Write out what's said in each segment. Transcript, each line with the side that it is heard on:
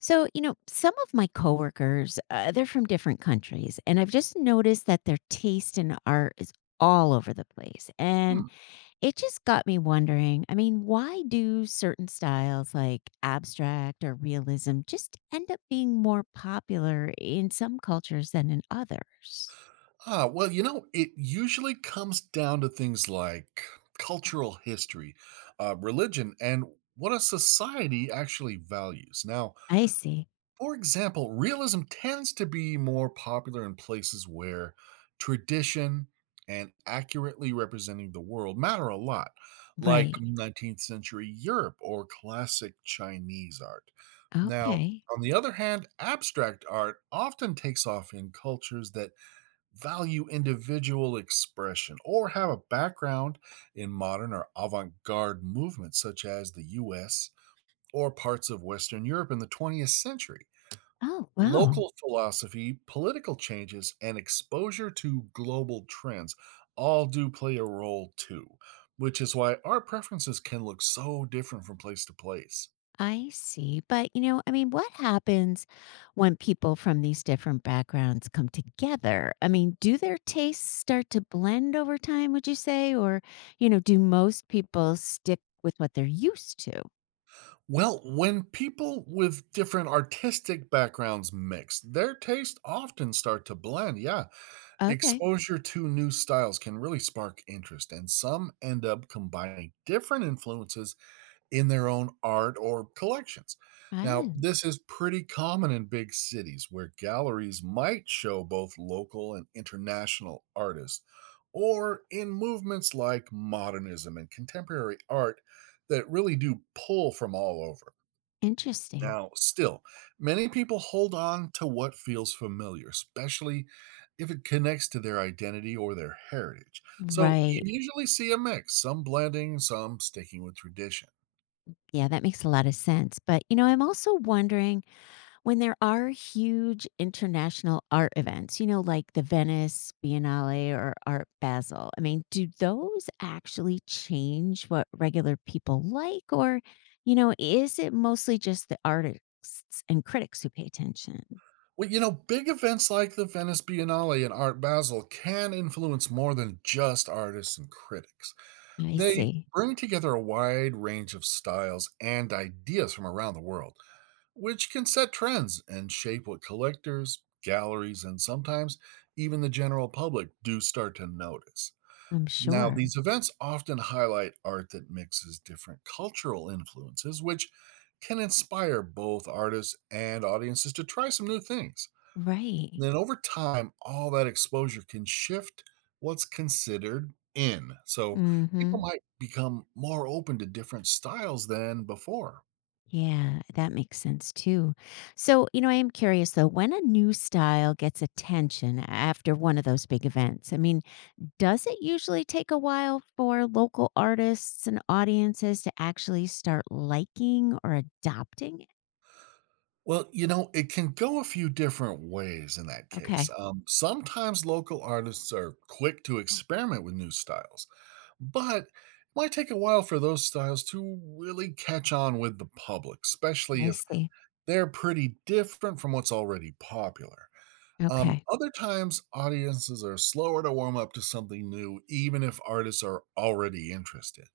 left: So, you know, some of my coworkers, they're from different countries, and I've just noticed that their taste in art is all over the place.
right: Hmm.
left: And it just got me wondering. Why do certain styles like abstract or realism just end up being more popular in some cultures than in others?
right: Ah, well, you know, it usually comes down to things like cultural history, religion, and what a society actually values. Now,
left: I see.
right: for example, realism tends to be more popular in places where tradition and accurately representing the world matter a lot, like
left: Right.
right: 19th century Europe or classic Chinese art. Now,
left: Okay.
right: on the other hand, abstract art often takes off in cultures that value individual expression, or have a background in modern or avant garde movements such as the US or parts of Western Europe in the 20th century.
left: Oh, wow.
right: Local philosophy, political changes, and exposure to global trends all do play a role too, which is why our preferences can look so different from place to place.
left: I see. But, you know, I mean, what happens when people from these different backgrounds come together? I mean, do their tastes start to blend over time, would you say? Or, you know, do most people stick with what they're used to?
right: Well, when people with different artistic backgrounds mix, their tastes often start to blend, yeah.
left: Okay.
right: Exposure to new styles can really spark interest, and some end up combining different influences in their own art or collections. Now,
left: Ah,
right: this is pretty common in big cities where galleries might show both local and international artists, or in movements like modernism and contemporary art that really do pull from all over.
left: interesting.
right: Now, still, many people hold on to what feels familiar, especially if it connects to their identity or their heritage. So you
left: Right.
right: usually see a mix, some blending, some sticking with tradition.
left: Yeah, that makes a lot of sense. But, you know, I'm also wondering when there are huge international art events, you know, like the Venice Biennale or Art Basel. I mean, do those actually change what regular people like? Or, you know, is it mostly just the artists and critics who pay attention?
right: Well, you know, big events like the Venice Biennale and Art Basel can influence more than just artists and critics.
left: I
right: They
left: see.
right: bring together a wide range of styles and ideas from around the world, which can set trends and shape what collectors, galleries, and sometimes even the general public do start to notice.
left: I'm
right: Now,
left: sure.
right: these events often highlight art that mixes different cultural influences, which can inspire both artists and audiences to try some new things.
left: Right.
right: Then, over time, all that exposure can shift what's considered in. So, people
left: Hmm.
right: might become more open to different styles than before.
left: Yeah, that makes sense too. So, you know, I am curious though, when a new style gets attention after one of those big events, I mean, does it usually take a while for local artists and audiences to actually start liking or adopting it?
right: Well, you know, it can go a few different ways in that case.
left: Okay,
right: Sometimes local artists are quick to experiment with new styles, but it might take a while for those styles to really catch on with the public, especially
left: I
right: if
left: see.
right: they're pretty different from what's already popular.
left: Okay,
right: Other times, audiences are slower to warm up to something new, even if artists are already interested.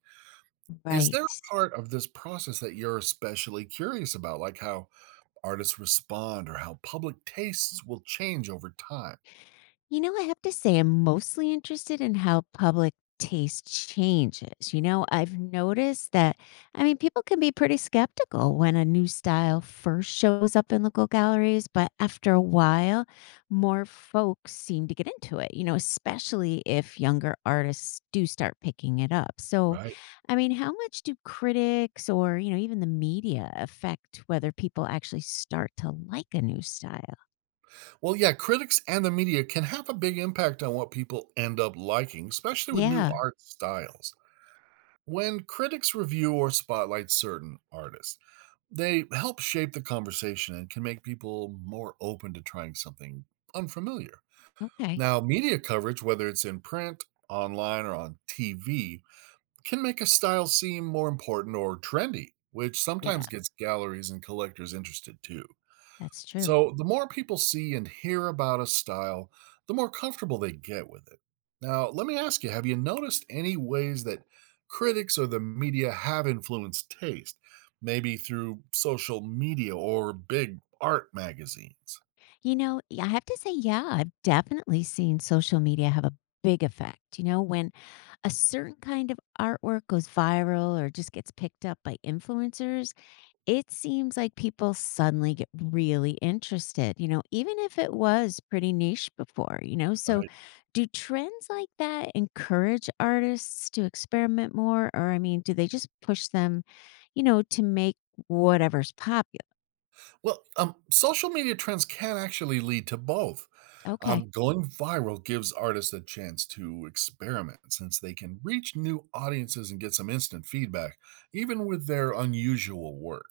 right: Is there a
left: right.
right: part of this process that you're especially curious about, like how artists respond or how public tastes will change over time,
left: You know, I have to say, I'm mostly interested in how public taste changes. You know, I've noticed that, I mean, people can be pretty skeptical when a new style first shows up in local galleries, but after a while, more folks seem to get into it, you know, especially if younger artists do start picking it up. So,
right: right?
left: I mean, how much do critics or, you know, even the media affect whether people actually start to like a new style?
right: Well, yeah, critics and the media can have a big impact on what people end up liking, especially with new
left: Yeah.
right: art styles. When critics review or spotlight certain artists, they help shape the conversation and can make people more open to trying something unfamiliar.
left: Okay.
right: Now, media coverage, whether it's in print, online, or on TV, can make a style seem more important or trendy, which sometimes gets galleries and collectors interested too.
left: That's true.
right: So, the more people see and hear about a style, the more comfortable they get with it. Now, let me ask you, have you noticed any ways that critics or the media have influenced taste, maybe through social media or big art magazines?
left: You know, I have to say, yeah, I've definitely seen social media have a big effect. You know, when a certain kind of artwork goes viral or just gets picked up by influencers, it seems like people suddenly get really interested, you know, even if it was pretty niche before, you know. So, do trends like that encourage artists to experiment more? Or, I mean, do they just push them, you know, to make whatever's popular?
right: Well, social media trends can actually lead to both.
left: Okay.
right: Going viral gives artists a chance to experiment since they can reach new audiences and get some instant feedback, even with their unusual work.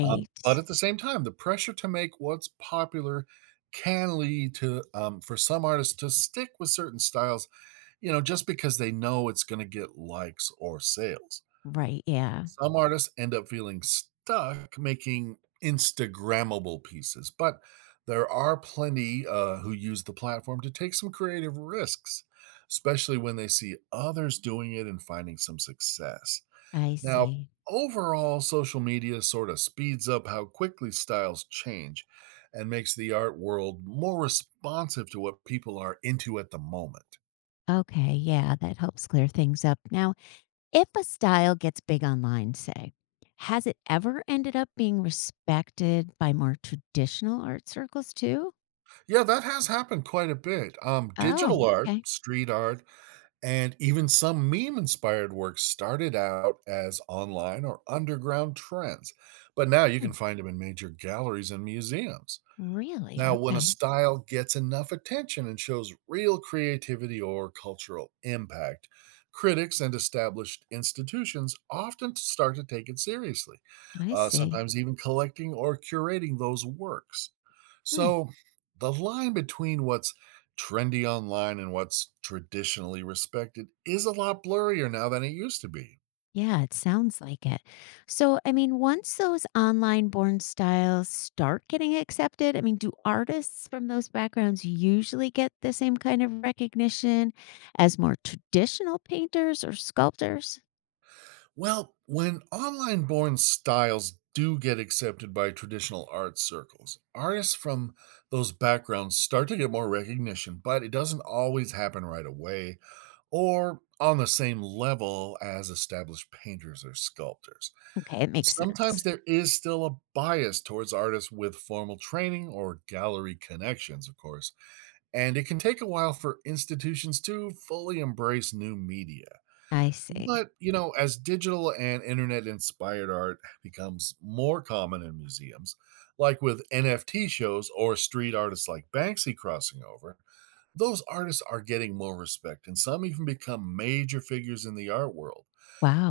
right: But at the same time, the pressure to make what's popular can lead to for some artists to stick with certain styles, you know, just because they know it's going to get likes or sales.
left: Right, yeah.
right: Some artists end up feeling stuck making Instagrammable pieces, but there are plenty who use the platform to take some creative risks, especially when they see others doing it and finding some success.
left: I
right: Now,
left: see.
right: overall, social media sort of speeds up how quickly styles change and makes the art world more responsive to what people are into at the moment.
left: Okay, yeah, that helps clear things up. Now, if a style gets big online, say, has it ever ended up being respected by more traditional art circles too?
right: Yeah, that has happened quite a bit.
left: Oh,
right: Digital art,
left: okay.
right: street art, and even some meme inspired works started out as online or underground trends, but now you
left: Hmm.
right: can find them in major galleries and museums.
left: Really?
right: Now, when a
left: Okay.
right: style gets enough attention and shows real creativity or cultural impact, critics and established institutions often start to take it seriously,
left: I see.
right: sometimes even collecting or curating those works.
left: Hmm.
right: So, the line between what's trendy online and what's traditionally respected is a lot blurrier now than it used to be.
left: Yeah, it sounds like it. So, I mean, once those online born styles start getting accepted, I mean, do artists from those backgrounds usually get the same kind of recognition as more traditional painters or sculptors?
right: Well, when online born styles do get accepted by traditional art circles, artists from those backgrounds start to get more recognition, but it doesn't always happen right away or on the same level as established painters or sculptors.
left: Okay, it makes
right: Sometimes
left: sense.
right: there is still a bias towards artists with formal training or gallery connections, of course, and it can take a while for institutions to fully embrace new media.
left: I see.
right: But, you know, as digital and internet inspired art becomes more common in museums, like with NFT shows or street artists like Banksy crossing over, those artists are getting more respect and some even become major figures in the art world.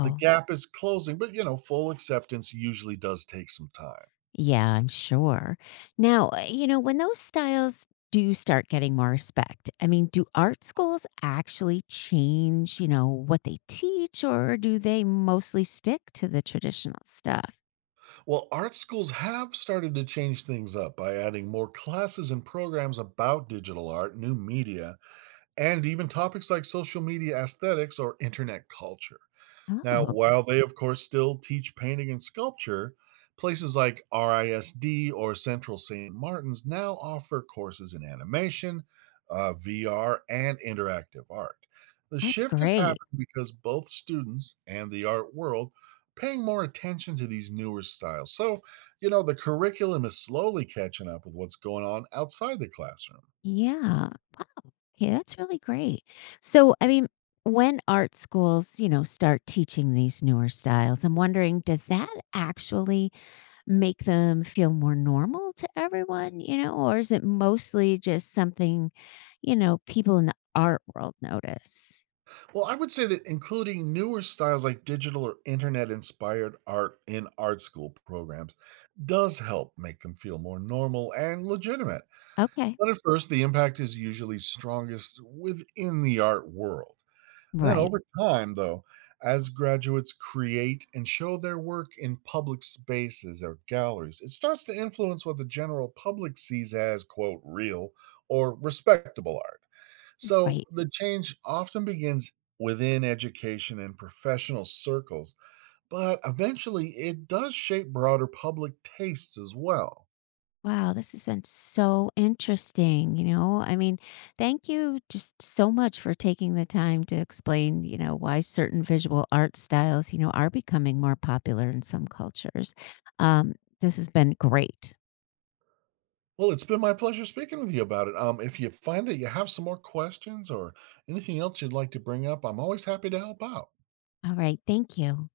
right: The gap is closing, but you know, full acceptance usually does take some time.
left: Yeah, I'm sure. Now, you know, when those styles do start getting more respect, I mean, do art schools actually change, you know, what they teach, or do they mostly stick to the traditional stuff?
right: Well, art schools have started to change things up by adding more classes and programs about digital art, new media, and even topics like social media aesthetics or internet culture. Now,
left: Oh,
right: while they, of course, still teach painting and sculpture, places like RISD or Central St. Martin's now offer courses in animation, VR, and interactive art. The
left: that's
right: shift has
left: great.
right: happened because both students and the art world paying more attention to these newer styles. So, you know, the curriculum is slowly catching up with what's going on outside the classroom.
left: Yeah. Yeah, that's really great. So, I mean, when art schools, you know, start teaching these newer styles, I'm wondering, does that actually make them feel more normal to everyone, you know, or is it mostly just something, you know, people in the art world notice?
right: Well, I would say that including newer styles like digital or internet inspired art in art school programs does help make them feel more normal and legitimate.
left: Okay.
right: But at first, the impact is usually strongest within the art world. Then
left: Right.
right: over time, though, as graduates create and show their work in public spaces or galleries, it starts to influence what the general public sees as, quote, real or respectable art. So
left: Right.
right: the change often begins within education and professional circles, but eventually it does shape broader public tastes as well.
left: Wow, this has been so interesting, you know. I mean, thank you just so much for taking the time to explain, you know, why certain visual art styles, you know, are becoming more popular in some cultures. Um, this has been great.
right: Well, it's been my pleasure speaking with you about it. If you find that you have some more questions or anything else you'd like to bring up, I'm always happy to help out.
left: All right, thank you.